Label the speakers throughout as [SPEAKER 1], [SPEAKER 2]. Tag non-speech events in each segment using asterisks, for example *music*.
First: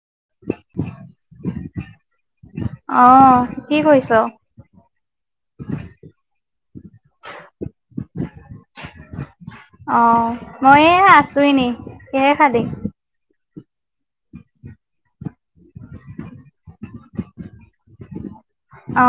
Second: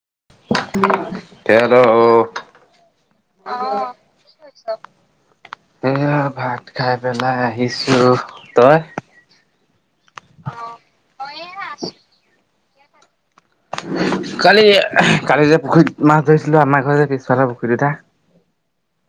[SPEAKER 1] *unintelligible*
[SPEAKER 2] অহ কি কৈৰিছ?
[SPEAKER 1] এইয়া ভাত খাই পেলাই আহিছো, তই?
[SPEAKER 2] অ মইয়ে আছো এনে, কিহে খালি?
[SPEAKER 1] কালি কালি যে পুখুৰীত মাছ ধৰিছিলো আমাৰ ঘৰ যে পিছফালৰ পুখুৰী দুতটা
[SPEAKER 2] অ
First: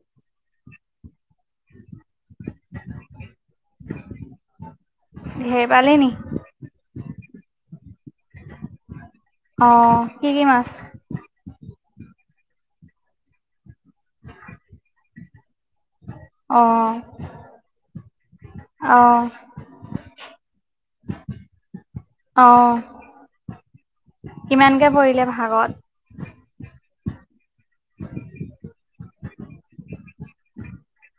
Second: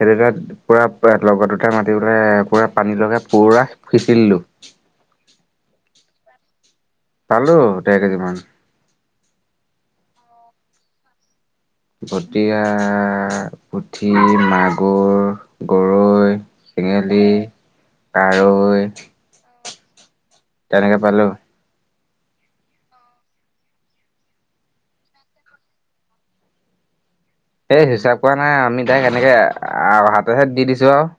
[SPEAKER 1] সেইটো পুৰা লগৰ দুটা মাতি পেলে পুৰা পানী লগাই পুৰা সিঁচি দিলো।
[SPEAKER 2] ঢেৰ পালি নি?
[SPEAKER 1] চালো দেৰ কেজি মান
[SPEAKER 2] অঁ কি কি মাছ!
[SPEAKER 1] বটিয়া পুঠি মাগুৰ গৰু *unintelligible*
[SPEAKER 2] অঁ
[SPEAKER 1] কাৰৈ। তেনেকে পালো।
[SPEAKER 2] আহঁ কিমানকে পৰিলে ভাগত
[SPEAKER 1] সেই হিচাপ কৰা নাই আমি তাইক এনেকে হাতে হে দি দিছো আৰু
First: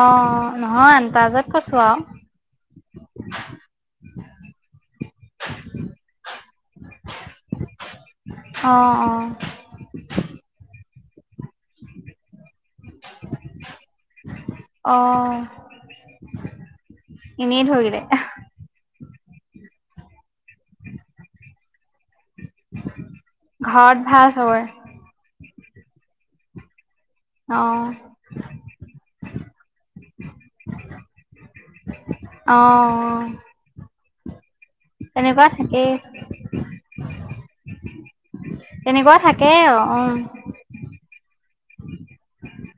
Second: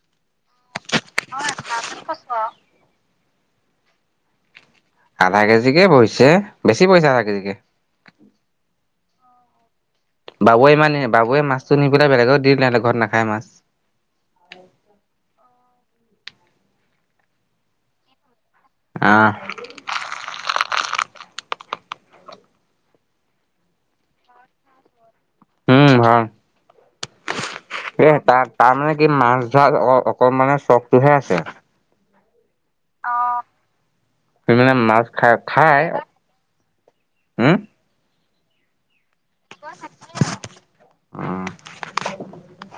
[SPEAKER 2] অঁ নহয় তাজত কৈছো আৰু
[SPEAKER 1] আধা কেজিকে পৰিছে বেছি পৰিছে আধা কেজিতকে
[SPEAKER 2] অঁ অঁ
[SPEAKER 1] বাবুৱে ইমান নি বাবুৱে মাছটো নি পেলাই বেলেগত দি দিলে সিহঁত ঘৰত নাখায় মাছ।
[SPEAKER 2] অ', এনেই ধৰিলে
[SPEAKER 1] আহঁ
[SPEAKER 2] ঘৰত ভাল চবৰে?
[SPEAKER 1] উম ভাল
[SPEAKER 2] অ',
[SPEAKER 1] এ তাৰ তাৰমানানে কি মাছ ধৰ অঁ অকমানানে চখটোহে আছে
[SPEAKER 2] অঁ
[SPEAKER 1] সি মানে মাছ খাই খাই
[SPEAKER 2] তেনেকুৱা থাকেই
[SPEAKER 1] উম
[SPEAKER 2] তেনেকুৱা থাকেই আৰু উ
[SPEAKER 1] উম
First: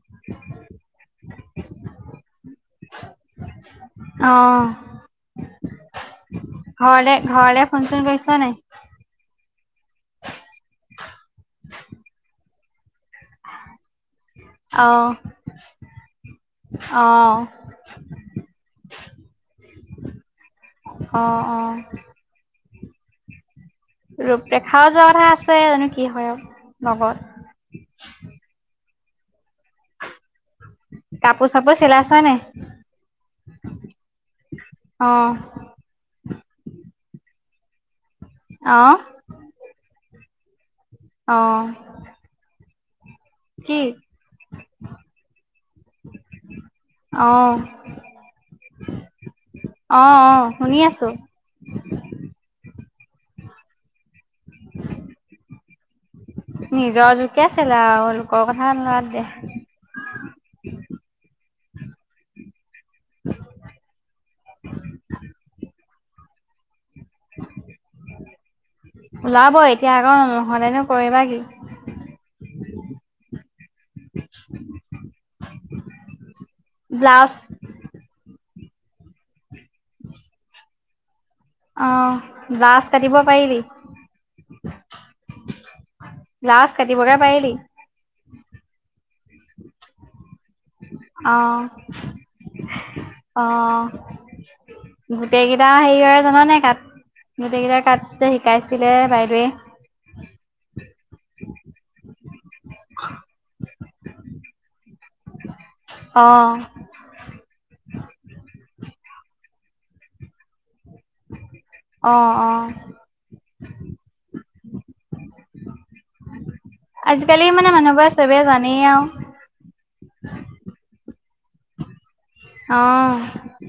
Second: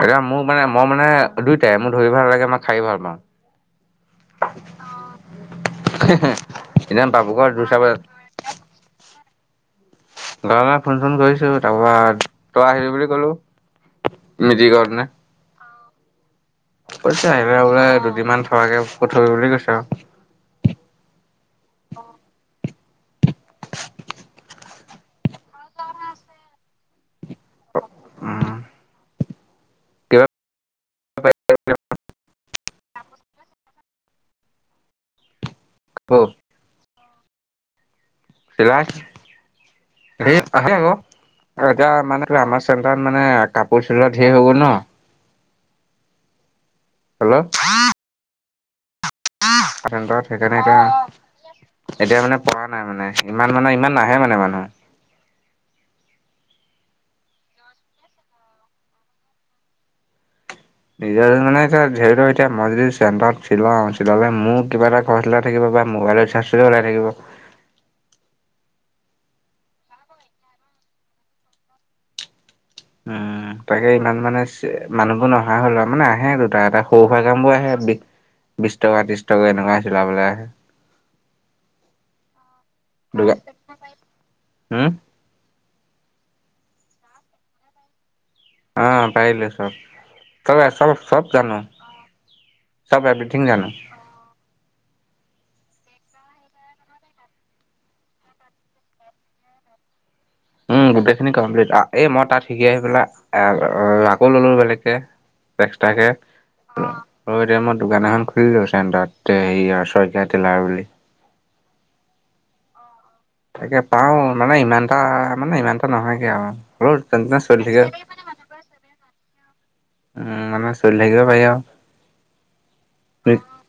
[SPEAKER 1] এতিয়া মোৰ মানে মই মানে দুইটাই মোৰ ধৰি ভাল লাগে মই খাই ভাল পাওঁ
[SPEAKER 2] অ',
[SPEAKER 1] সদি
[SPEAKER 2] ঘৰলে
[SPEAKER 1] বাবুকৰ
[SPEAKER 2] ঘৰলে
[SPEAKER 1] জোচাব
[SPEAKER 2] ফোন চোন কৰিছ
[SPEAKER 1] *unintelligible*
[SPEAKER 2] নাই?
[SPEAKER 1] ঘৰা নে ফোন চোন কৰিছো তাৰপা তই আহিলি বুলি মিতি কৰ নে
[SPEAKER 2] অ',
[SPEAKER 1] কৈছে
[SPEAKER 2] অ'।
[SPEAKER 1] আহিলে বোলে দুদিনমান থকাকে প থাব বুলি কৈছ আৰু
[SPEAKER 2] অঁ ৰূপ ৰেখাওঁ যোৱা কথা আছে জানো কি হয় লগত
[SPEAKER 1] উম কিবা
[SPEAKER 2] কাপোৰ চাপোৰ চিলাই হয় নাই অঁ
[SPEAKER 1] চিলাই
[SPEAKER 2] অ',
[SPEAKER 1] *unintelligible*
[SPEAKER 2] অ',
[SPEAKER 1] এতিয়া মানে আমাৰ চেণ্টাৰ *unintelligible* মানে কাপোৰ চিলোৱা ঢেৰ হৈ গ'ল ন অলপ
[SPEAKER 2] অঁ
[SPEAKER 1] স সেইকাৰণে এতিয়া এতিয়া মানে প নাই মানে ইমান মানে ইমান নাহে মানে মানে
[SPEAKER 2] উ নিজৰ জোকে আছিল আৰু লোকৰ কথা লৰা দে
[SPEAKER 1] নিজৰ মানে এতিয়া ধৰিত এতিয়া মছ চণ্টাৰত মোৰ কিবা এটা কছিলে *unintelligible* থিকিব পাৰিম মোবাইলৰ ৰিচাৰ্ছ ওলাই থাকিব
[SPEAKER 2] ওলাব এতিয়া আকৌ নহলেনো কৰিবা কি
[SPEAKER 1] উম তাকে ইমান মানে মানুহবোৰ নহা হল আৰু মানে আহে দুটা এটা সৰু সুৰা
[SPEAKER 2] ব্লাউজ
[SPEAKER 1] কামবোৰ আহে বিশ টকা ত্ৰিশ টকা এনেকুৱা হৈছিল বোলে আহে
[SPEAKER 2] আহ লছ কাটিব
[SPEAKER 1] দোকান
[SPEAKER 2] পাৰিবি
[SPEAKER 1] উম
[SPEAKER 2] *unintelligible* লাষ্ট কাটি বগে পাৰিলি *unintelligible*
[SPEAKER 1] অঁ পাৰিলো চব *unintelligible* তব চব চব জানো
[SPEAKER 2] অ',
[SPEAKER 1] চব এভিথিং জানো
[SPEAKER 2] গোটেই কেইটা হেৰি হয় জান নাই তাত গোটেই কেইটাৰ কাত শিকাইছিলে বাইদেৱে
[SPEAKER 1] এ মই তাত শিকি আহি পেলাই আকৌ ললো বেলেগকে এক্সট্টাকে
[SPEAKER 2] অ'।
[SPEAKER 1] আকৌ এতিয়া মই। *unintelligible* দোকান এখন খুলিলো চেণ্টাৰতে হেৰি অ শইকীয়া টেলাৰ বুলি।
[SPEAKER 2] অ অ।
[SPEAKER 1] তাকে পাও মানে ইমানটা মানে ইমানটা নহয়গে আৱ। হলো যেন তেনে
[SPEAKER 2] আজিকালি
[SPEAKER 1] চলি
[SPEAKER 2] মানে
[SPEAKER 1] থাকে।
[SPEAKER 2] মানুহবোৰে চবেই জানেই আও।
[SPEAKER 1] উম মানে চলি থাকিব হয় অ।
[SPEAKER 2] অ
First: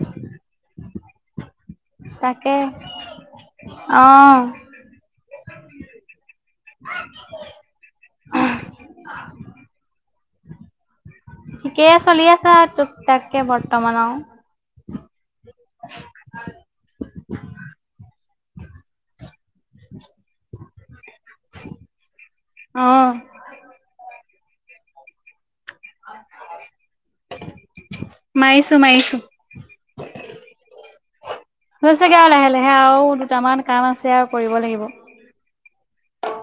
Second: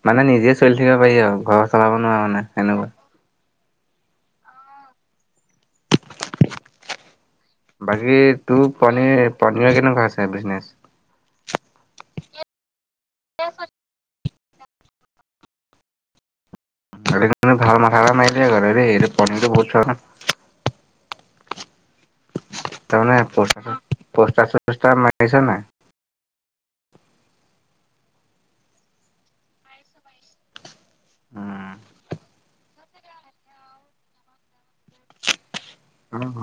[SPEAKER 1] মানে নিজে চলি থাকিব পাৰি আউ। ঘৰত চলাব নোৱাৰা মানে সেনেকুৱা
[SPEAKER 2] আহ।
[SPEAKER 1] বাকী তোৰ পনীৰ পনীৰ কেনেকুৱা আছে বিজনেচ
[SPEAKER 2] ঠিকেই চলি আছে আৰু টোকটাককে বৰ্তমানও আৰু *unintelligible* *inaudible*
[SPEAKER 1] ৰাতিটো ভাল মাথা এটা মাৰিলি এইটো দেই পনিৰটো *unintelligible*
[SPEAKER 2] অ
[SPEAKER 1] তামানে পষ্টাখন পষ্টাৰ চচষ্টাৰ মাৰিছে নাই। *unintelligible*
[SPEAKER 2] মাইছো মাইছো।
[SPEAKER 1] উম,
[SPEAKER 2] হৈছোগে আউ লাহে লাহে আউ দুটামান কাম আছে আউ কৰিব লাগিব। *unintelligible*
[SPEAKER 1] উম হ।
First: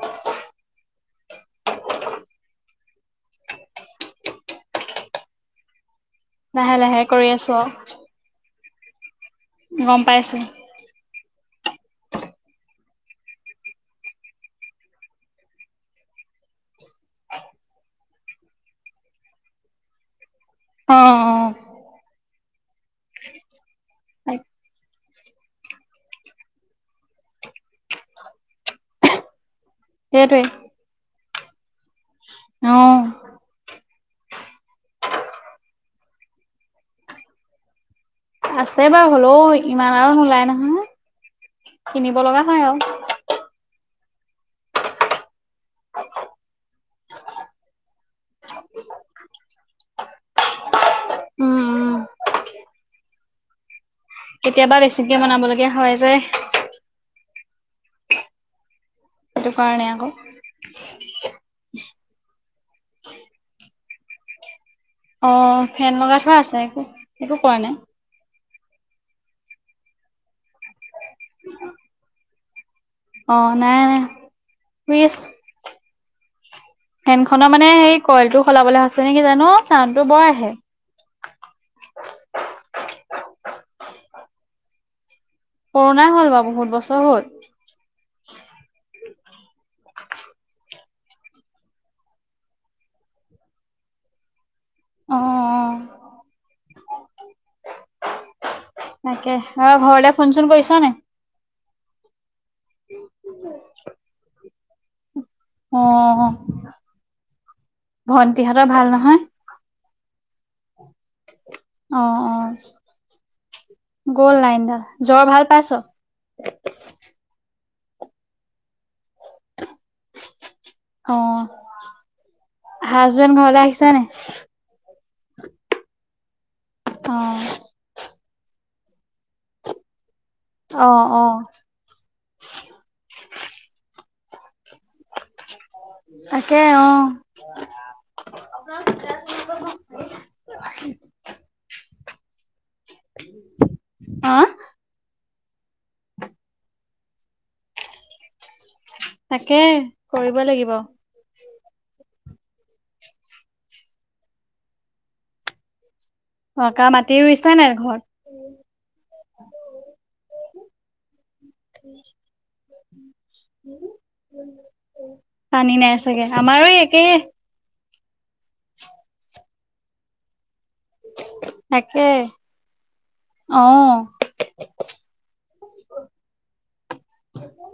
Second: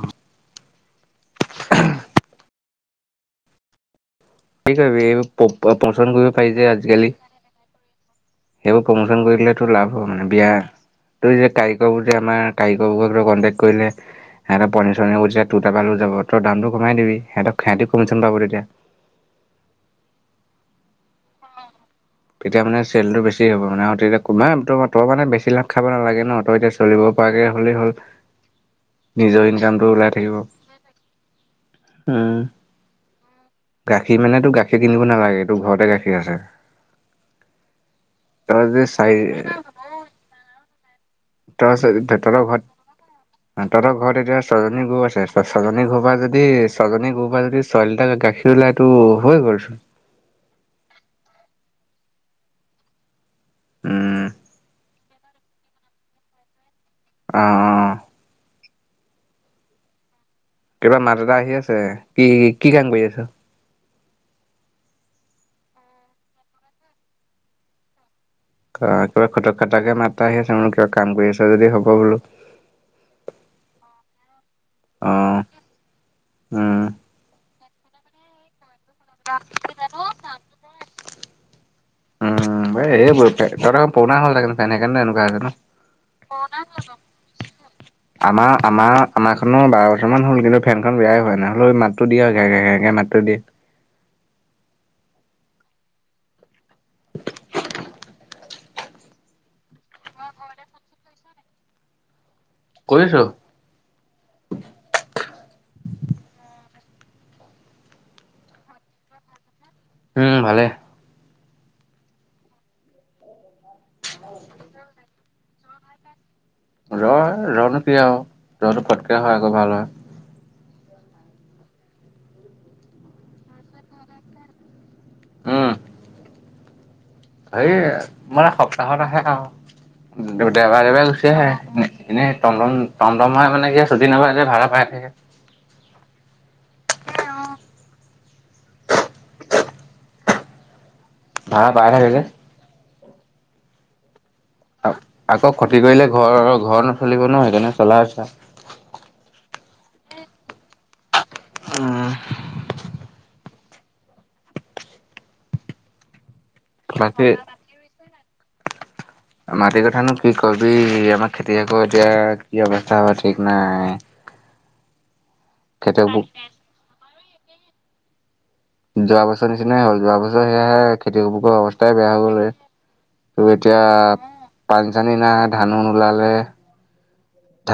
[SPEAKER 1] কি কৰিবি প প পছন্দ কৰিব পাৰি যে
[SPEAKER 2] লাহে লাহে
[SPEAKER 1] আজিকালি।
[SPEAKER 2] কৰি আছো আৰু
[SPEAKER 1] সেইবোৰ প্ৰমোচন কৰি দিলে তোৰ লাভ
[SPEAKER 2] গম
[SPEAKER 1] হব মানে।
[SPEAKER 2] পাইছো
[SPEAKER 1] বিয়া ত যে কাৰিকৰবোৰ যে আমাৰ কাৰিকৰবুৰক কণ্টেক্ট কৰিলে *unintelligible* সিহঁত পনীৰ চনীৰ হুদিছে তু টাপা লৈ যাব তই দামটো কমাই দিবি। সিহঁতক সিহঁতি কমিচন পাব তেতিয়া।
[SPEAKER 2] অ অ।
[SPEAKER 1] তেতিয়া মানে চেলটো বেছি হব মানে আৰু তেতিয়া *unintelligible* তই মানে বেছি লাভ খাব নালাগে ন তই এতিয়া চলিব পোৱাকে হ'লেই হ'ল। নিজৰ ইনকামটো ওলাই থাকিব।
[SPEAKER 2] সেইটোৱে
[SPEAKER 1] উম
[SPEAKER 2] অ।
[SPEAKER 1] গাখীৰ মানে তো গাখীৰ কিনিব নালাগে। তো ঘৰতে গাখীৰ আছে। তই
[SPEAKER 2] আছে
[SPEAKER 1] যদি
[SPEAKER 2] বাউ
[SPEAKER 1] চাৰি
[SPEAKER 2] হলৌ ইমান আৰু নোলাই নহয়।
[SPEAKER 1] তৰত
[SPEAKER 2] কিনিব
[SPEAKER 1] তহঁতৰ
[SPEAKER 2] লগা হয়
[SPEAKER 1] ঘৰত
[SPEAKER 2] আৰু
[SPEAKER 1] তহঁতৰ ঘ *unintelligible* ঘৰত এতিয়া ছজনী গৰু আছে। ছজনী গৰু পৰা যদি ছজনী গৰু পৰা যদি চই লিটাৰ কে গাখীৰ ওলাই টো অ হৈ গলচোন।
[SPEAKER 2] উম। উম
[SPEAKER 1] উম।
[SPEAKER 2] পিকে বনাব লগীয়া হয় যে। *unintelligible*
[SPEAKER 1] অঁ অঁ।
[SPEAKER 2] সেটো কাৰণে আকো।
[SPEAKER 1] কিবা মা দেতা আহি আছে। কি কি কাম কৰি আছ?
[SPEAKER 2] অ ফেন লগাই থোৱা আছে। একো একো কৰা নাই।
[SPEAKER 1] অ কিবা খটক খটাককে মাতটা আহি আছে ম কিবা কাম কৰি আছা যদি হ'ব বোলো।
[SPEAKER 2] অ নাই নাই শুই
[SPEAKER 1] অ
[SPEAKER 2] আছো।
[SPEAKER 1] উম
[SPEAKER 2] ফেনখনৰ মানে সেই কইলটো সলাবলে আছে নেকি জানো ছাউণ্ডটো বৰ আহে।
[SPEAKER 1] এ এই ব তহতৰ পুৰণা হল চাগে সেইকানে এনেকুৱা
[SPEAKER 2] কৰোণাই হ'ল বাৰু বহুত বছৰ হ'ল
[SPEAKER 1] আমাৰ আমাৰ আমাৰ খন বাৰ বছমান হ'ল কিন্তু ফেনখন বেয়াই হোৱা নাই হলৌ মাতটো দিয়ে গেৰ গেৰ গেৰকে মাতটো দিয়ে।
[SPEAKER 2] অ অ। তাকে অ ঘৰলে ফোন চোন কৰিছ নাই?
[SPEAKER 1] কৰিছো
[SPEAKER 2] অ ভন্টিহঁতৰ ভাল নহয়?
[SPEAKER 1] উম ভালে।
[SPEAKER 2] অ অ গ'ল লাইনডাল। জ্বৰ ভাল পাইছ?
[SPEAKER 1] ৰ জৰনো কি আৰু জৰটো পটকে হয় আকৌ ভাল হয়। *unintelligible*
[SPEAKER 2] অঁ হাজবেণ্ড ঘৰলে আহিছা নে?
[SPEAKER 1] উম।
[SPEAKER 2] অ',
[SPEAKER 1] হেই মানে সপ্তাহত আহে আও দেওবাৰে দেওবাৰে
[SPEAKER 2] অ',
[SPEAKER 1] গুচি
[SPEAKER 2] অ',
[SPEAKER 1] আহে এনেই টমটম টমটম হয় মানে কি চুটি নাপায় যে ভাড়া পায়।
[SPEAKER 2] তাকে অঁ। *unintelligible*
[SPEAKER 1] ভাড়া পাই থাকে যে।
[SPEAKER 2] হঁ?
[SPEAKER 1] আকৌ ক্ষতি কৰিলে ঘৰ ঘৰ নচলিব নহয় সেইকাৰণে চলাই আছে।
[SPEAKER 2] তাকে কৰিব লাগিব।
[SPEAKER 1] উম।
[SPEAKER 2] *unintelligible* পৰা মাটি
[SPEAKER 1] বাকী
[SPEAKER 2] ৰুইছে নাই ঘৰত।
[SPEAKER 1] মাটিৰ কথানো কি কবি আমাৰ খেতিয়কৰো এতিয়া কি অৱস্থা হয় ঠিক নাই।
[SPEAKER 2] পানী নাই চাগে
[SPEAKER 1] খেতিয়কবোৰ
[SPEAKER 2] আমাৰো একেই।
[SPEAKER 1] যোৱা বছৰ নিচিনাই হ'ল যোৱা বছৰ সেয়াহে খেতি কৰিব গৈ অৱস্থায়
[SPEAKER 2] তাকে
[SPEAKER 1] বেয়া হৈ গ'ল ৰে। ত
[SPEAKER 2] অ
[SPEAKER 1] এতিয়া পানী চানী নাই ধানো নোলালে।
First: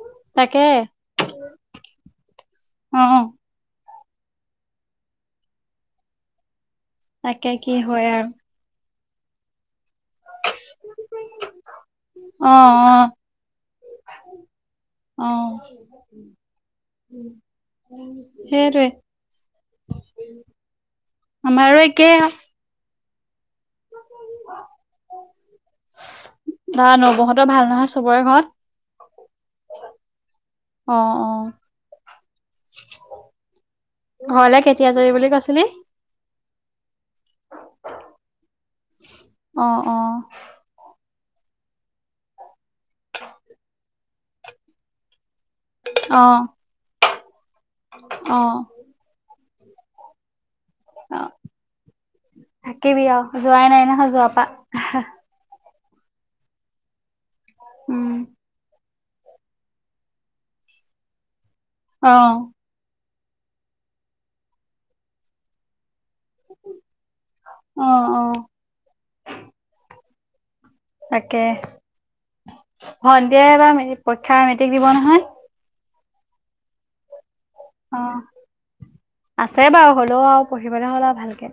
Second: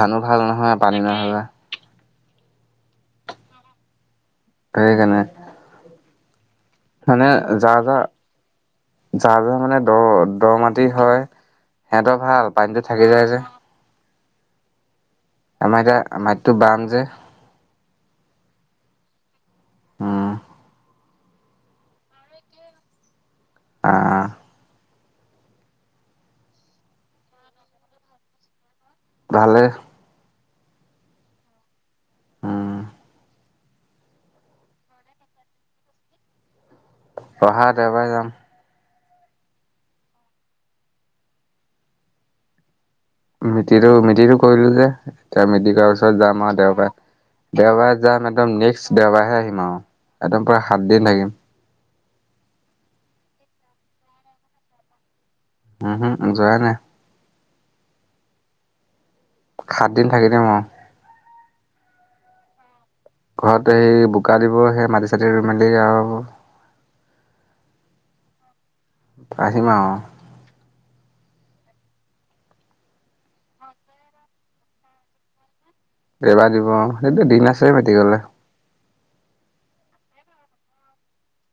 [SPEAKER 1] ধানো ভাল নহয় পানী নহলে।
[SPEAKER 2] অঁ।
[SPEAKER 1] সেইকানে। মানে
[SPEAKER 2] তাকে কি
[SPEAKER 1] যাৰ
[SPEAKER 2] হয়
[SPEAKER 1] যাৰ,
[SPEAKER 2] আৰু
[SPEAKER 1] যাৰ যাৰ মানে- দ দ মাটি হয় সিহঁতৰ ভাল
[SPEAKER 2] অ
[SPEAKER 1] পানীতো
[SPEAKER 2] অ
[SPEAKER 1] থাকি যায় যে।
[SPEAKER 2] অঁ
[SPEAKER 1] আমাৰ এতিয়া মাটিটো বাম যে
[SPEAKER 2] সেইটোৱেই।
[SPEAKER 1] উম
[SPEAKER 2] আমাৰো একেই আৰু।
[SPEAKER 1] অ
[SPEAKER 2] *unintelligible* নবৌ হতৰ ভাল নহয় চবৰে ঘৰত।
[SPEAKER 1] ভালে।
[SPEAKER 2] অঁ অঁ।
[SPEAKER 1] উম
[SPEAKER 2] ঘলে কেতিয়া যাবি বুলি কৈছিলি?
[SPEAKER 1] অহা দেওবাৰে যাম।
[SPEAKER 2] অঁ অঁ।
[SPEAKER 1] মিতিটো মিতিটো কৰিলো যে। এতিয়া মেডি কৰা পাছত
[SPEAKER 2] অ
[SPEAKER 1] যাম আৰু দেওবাৰে। দেওবাৰে যাম
[SPEAKER 2] অ
[SPEAKER 1] একদম নেক্সট দেওবাৰেহে আহিম। ন একদম পোৰা সাত দিন থাকিম।
[SPEAKER 2] থাকিবি আৰু যোৱাই নাই নহয় যোৱা পা।
[SPEAKER 1] উম হুম যোৱাই নাই।
[SPEAKER 2] উম।
[SPEAKER 1] সাতদিন থাকি দিম আও।
[SPEAKER 2] অঁ।
[SPEAKER 1] ঘৰত সেই বোকা দিব সেই মাটি চাটি ৰুই মেলি আৰু-
[SPEAKER 2] অঁ।
[SPEAKER 1] আহিম আৰু।
[SPEAKER 2] তাকে সন্ধিয়াই এইবাৰ মেট্ৰিক পৰীক্ষা মেট্ৰিক দিব নহয়।
[SPEAKER 1] দেওবাৰে দিব অ সেইটো দিন আছে
[SPEAKER 2] অ
[SPEAKER 1] মেট্ৰিক দে।
[SPEAKER 2] আছে বাৰু হ'লেও আৰু পঢ়িবলৈ হ'ল আৰু ভালকে।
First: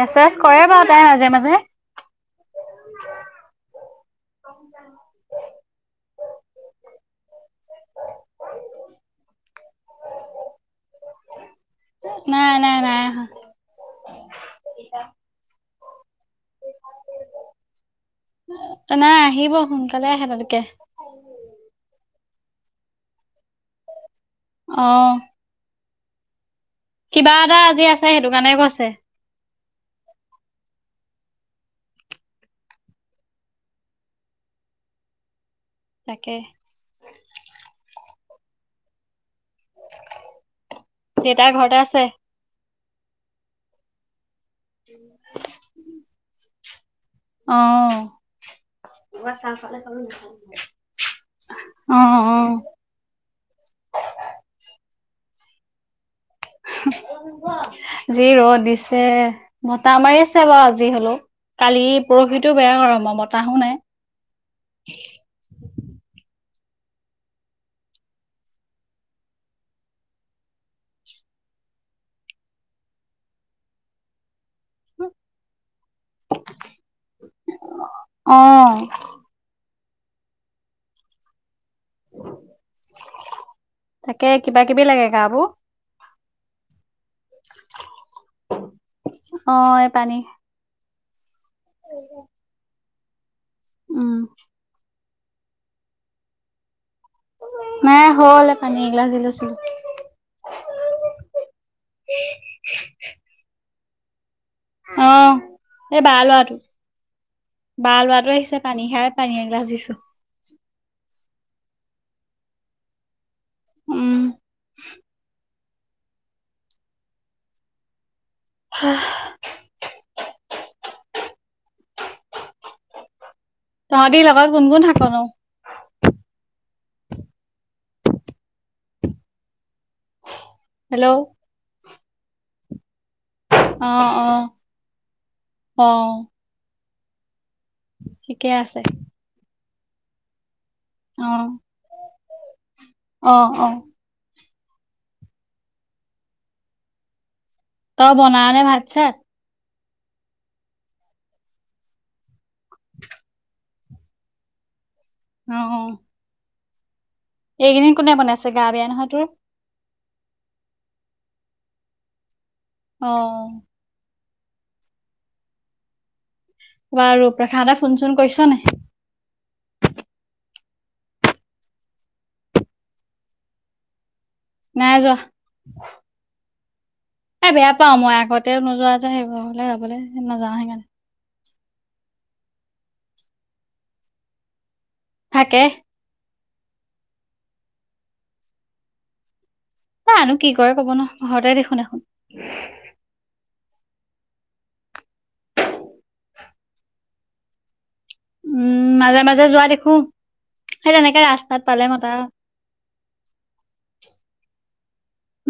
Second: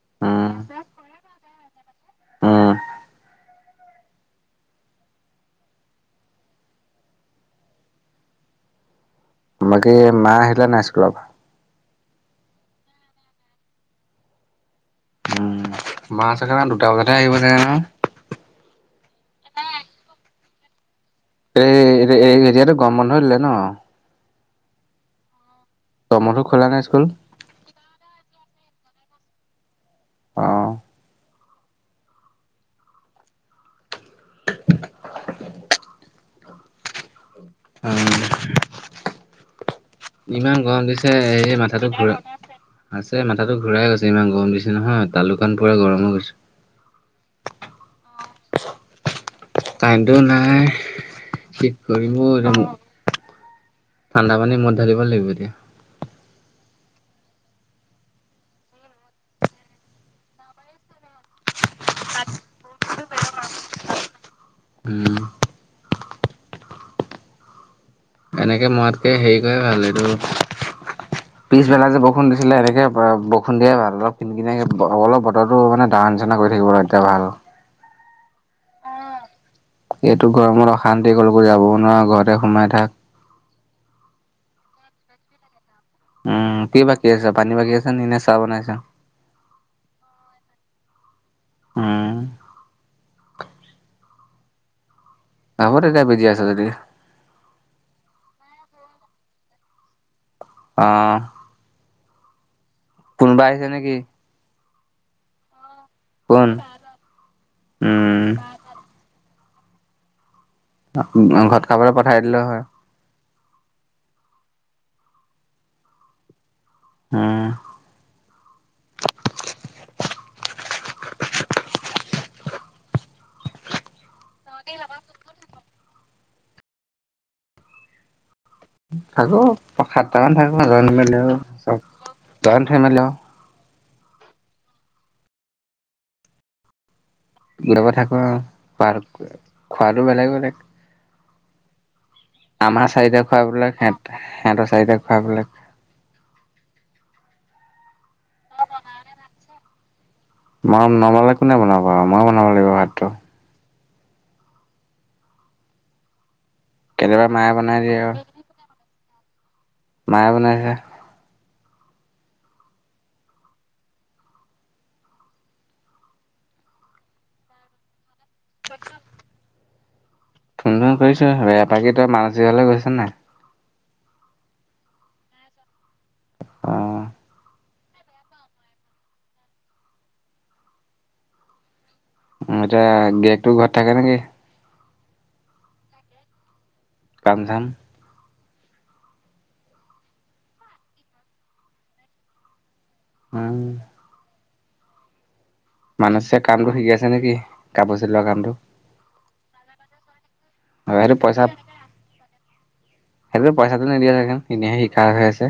[SPEAKER 2] মেছেজ
[SPEAKER 1] উম
[SPEAKER 2] কৰে বাৰু তাই মাজে মাজে।
[SPEAKER 1] উম
[SPEAKER 2] *unintelligible* *unintelligible*
[SPEAKER 1] মাকি মা আহিলে নাই স্কুলৰ পৰা?
[SPEAKER 2] নাই নাই নাই অহা।
[SPEAKER 1] উম মা চাগে না দুটা বজাতহে আহিব চাগে নহয়
[SPEAKER 2] নাই আহিব সোনকালে আহে তালে। কে।
[SPEAKER 1] এই, এই এতিয়া তো গৰম বন্ধ দিলে ন?
[SPEAKER 2] আহ।
[SPEAKER 1] গৰম বন্ধ ত *unintelligible*
[SPEAKER 2] কিবা এটা আজি আছে সেইটো কাৰণে কৈছে।
[SPEAKER 1] আহ। *inaudible*
[SPEAKER 2] তাকে।
[SPEAKER 1] উম। ইমান গৰম দিছে
[SPEAKER 2] দেউতা
[SPEAKER 1] এই
[SPEAKER 2] ঘৰতে
[SPEAKER 1] মাথাটো
[SPEAKER 2] আছে
[SPEAKER 1] ঘূৰা আছে মাথাটো। ঘূৰাই গৈছে ইমান গৰম দিছে নহয়, তালুকান পোৰা গৰম হৈ গৈছে।
[SPEAKER 2] অ
[SPEAKER 1] *inaudible* *unintelligible* কাৰেন্ট তো নাই, কি কৰিম অ ঠাণ্ডা পানী মূৰত ঢালিব লাগিব এতিয়া।
[SPEAKER 2] যি ৰদ দিছে বতাহ মাৰি আছে বাৰু আজি হলেও। কালি পৰহিটো বেয়া গৰম আৰু বতাহো নাই।
[SPEAKER 1] উম। এনেকে মৰাতকৈ হেৰি কৰে ভাল এইটো পিছবেলা যে বৰষুন দিছিলে, এনেকে দিছিলে দিয়া ভাল। অলপ কিনি কিনে অলপ বতৰো মানে তাৰ নিচিনা কৰি থাকিব ৰ এতিয়া ভাল।
[SPEAKER 2] অ।
[SPEAKER 1] এইটো গৰমত অশান্তি কৰবাত যাবও নোৱাৰো ঘৰতে সোমাই থাক।
[SPEAKER 2] কিবা-কিবি লাগে গা বোৰ।
[SPEAKER 1] উম, কি বাকী আছে, পানী বাকী আছে নি, নেক ছাহ বনাইছ?
[SPEAKER 2] অ, এই পানী
[SPEAKER 1] উম
[SPEAKER 2] উহ *unintelligible* উম।
[SPEAKER 1] হব দে এতিয়া বিজি আছ যদি। *unintelligible*
[SPEAKER 2] নাই হল পানী এগিলাছ দি লৈছিলো।
[SPEAKER 1] আহ।
[SPEAKER 2] উম।
[SPEAKER 1] কোনোবা আহিছে নেকি?
[SPEAKER 2] অ, এই বা
[SPEAKER 1] কোন
[SPEAKER 2] লৰাটো, বাই
[SPEAKER 1] উম
[SPEAKER 2] লৰাটো আহিছে পানী খাই পানী দিছো।
[SPEAKER 1] ঘৰত খাবলৈ পঠাই দিলে হয়।
[SPEAKER 2] উম।
[SPEAKER 1] হম।
[SPEAKER 2] হাহ *unintelligible* তহঁতি লগত কোন কোন থাক নো?
[SPEAKER 1] থাকো সাতটামান থাকো। জৈন
[SPEAKER 2] হেল্ল' অ
[SPEAKER 1] ফেমিলী, জৈন ফেমিলী
[SPEAKER 2] অ, অ, অ।
[SPEAKER 1] তেনেকে থাকোঁ
[SPEAKER 2] ঠিকে আছে
[SPEAKER 1] আৰু খোৱা-খোৱাটো বেলেগ বেলেগ।
[SPEAKER 2] অ।
[SPEAKER 1] আমাৰ চাৰিতা
[SPEAKER 2] অ
[SPEAKER 1] খোৱা
[SPEAKER 2] অ
[SPEAKER 1] বেলেগ। সিহঁতে সিহঁতৰ চাৰিটা খোৱা বেলেগ।
[SPEAKER 2] তই বনাওঁনে ভাত-চাত?
[SPEAKER 1] মই নবনালে কোনে বনাব আৰু মই বনাব লাগিব ভাতটো।
[SPEAKER 2] আহ।
[SPEAKER 1] কেতিয়াবা মায়ে বনাই
[SPEAKER 2] এইকেইদিন
[SPEAKER 1] দিয়ে
[SPEAKER 2] কোনে
[SPEAKER 1] আৰু।
[SPEAKER 2] বনাইছে, গা বেয়া নহয় তোৰ?
[SPEAKER 1] মায়ে বনাইছে।
[SPEAKER 2] অহ। বাৰ ৰূপৰেখা হতে ফোন চুন কৰিছ নাই?
[SPEAKER 1] ফোন ফোন কৰিছো। বেয়া বাকী তই মানচী হঁতৰ ঘৰলে গৈছ নাই?
[SPEAKER 2] নাই যোৱা।
[SPEAKER 1] অ।
[SPEAKER 2] এ বেয়া পাও, মই আগতেও নোযোৱা যে সেইবোৰ হলে যাবলৈ নাযাওঁ সেইকাৰণে।
[SPEAKER 1] এতিয়া গিৰিয়েকটো ঘৰত থাকে নেকি?
[SPEAKER 2] থাকে।
[SPEAKER 1] কাম ঝাম?
[SPEAKER 2] ত আমি কি কয় কব নোৱাৰো, ঘৰতে দেখো দেখোন।
[SPEAKER 1] উম। মানসে কামটো শিকি আছে নেকি কাপোৰ চিলোৱা কামটো?
[SPEAKER 2] উম মাজে মাজে যোৱা দেখো।
[SPEAKER 1] অ
[SPEAKER 2] সেই
[SPEAKER 1] সেইটো
[SPEAKER 2] তেনেকে
[SPEAKER 1] পইচা
[SPEAKER 2] ৰাস্তাত পালে মতা
[SPEAKER 1] সেইটো পইচাটো নিদিয়া থন এনেহে শিকা হৈ আছে। *unintelligible*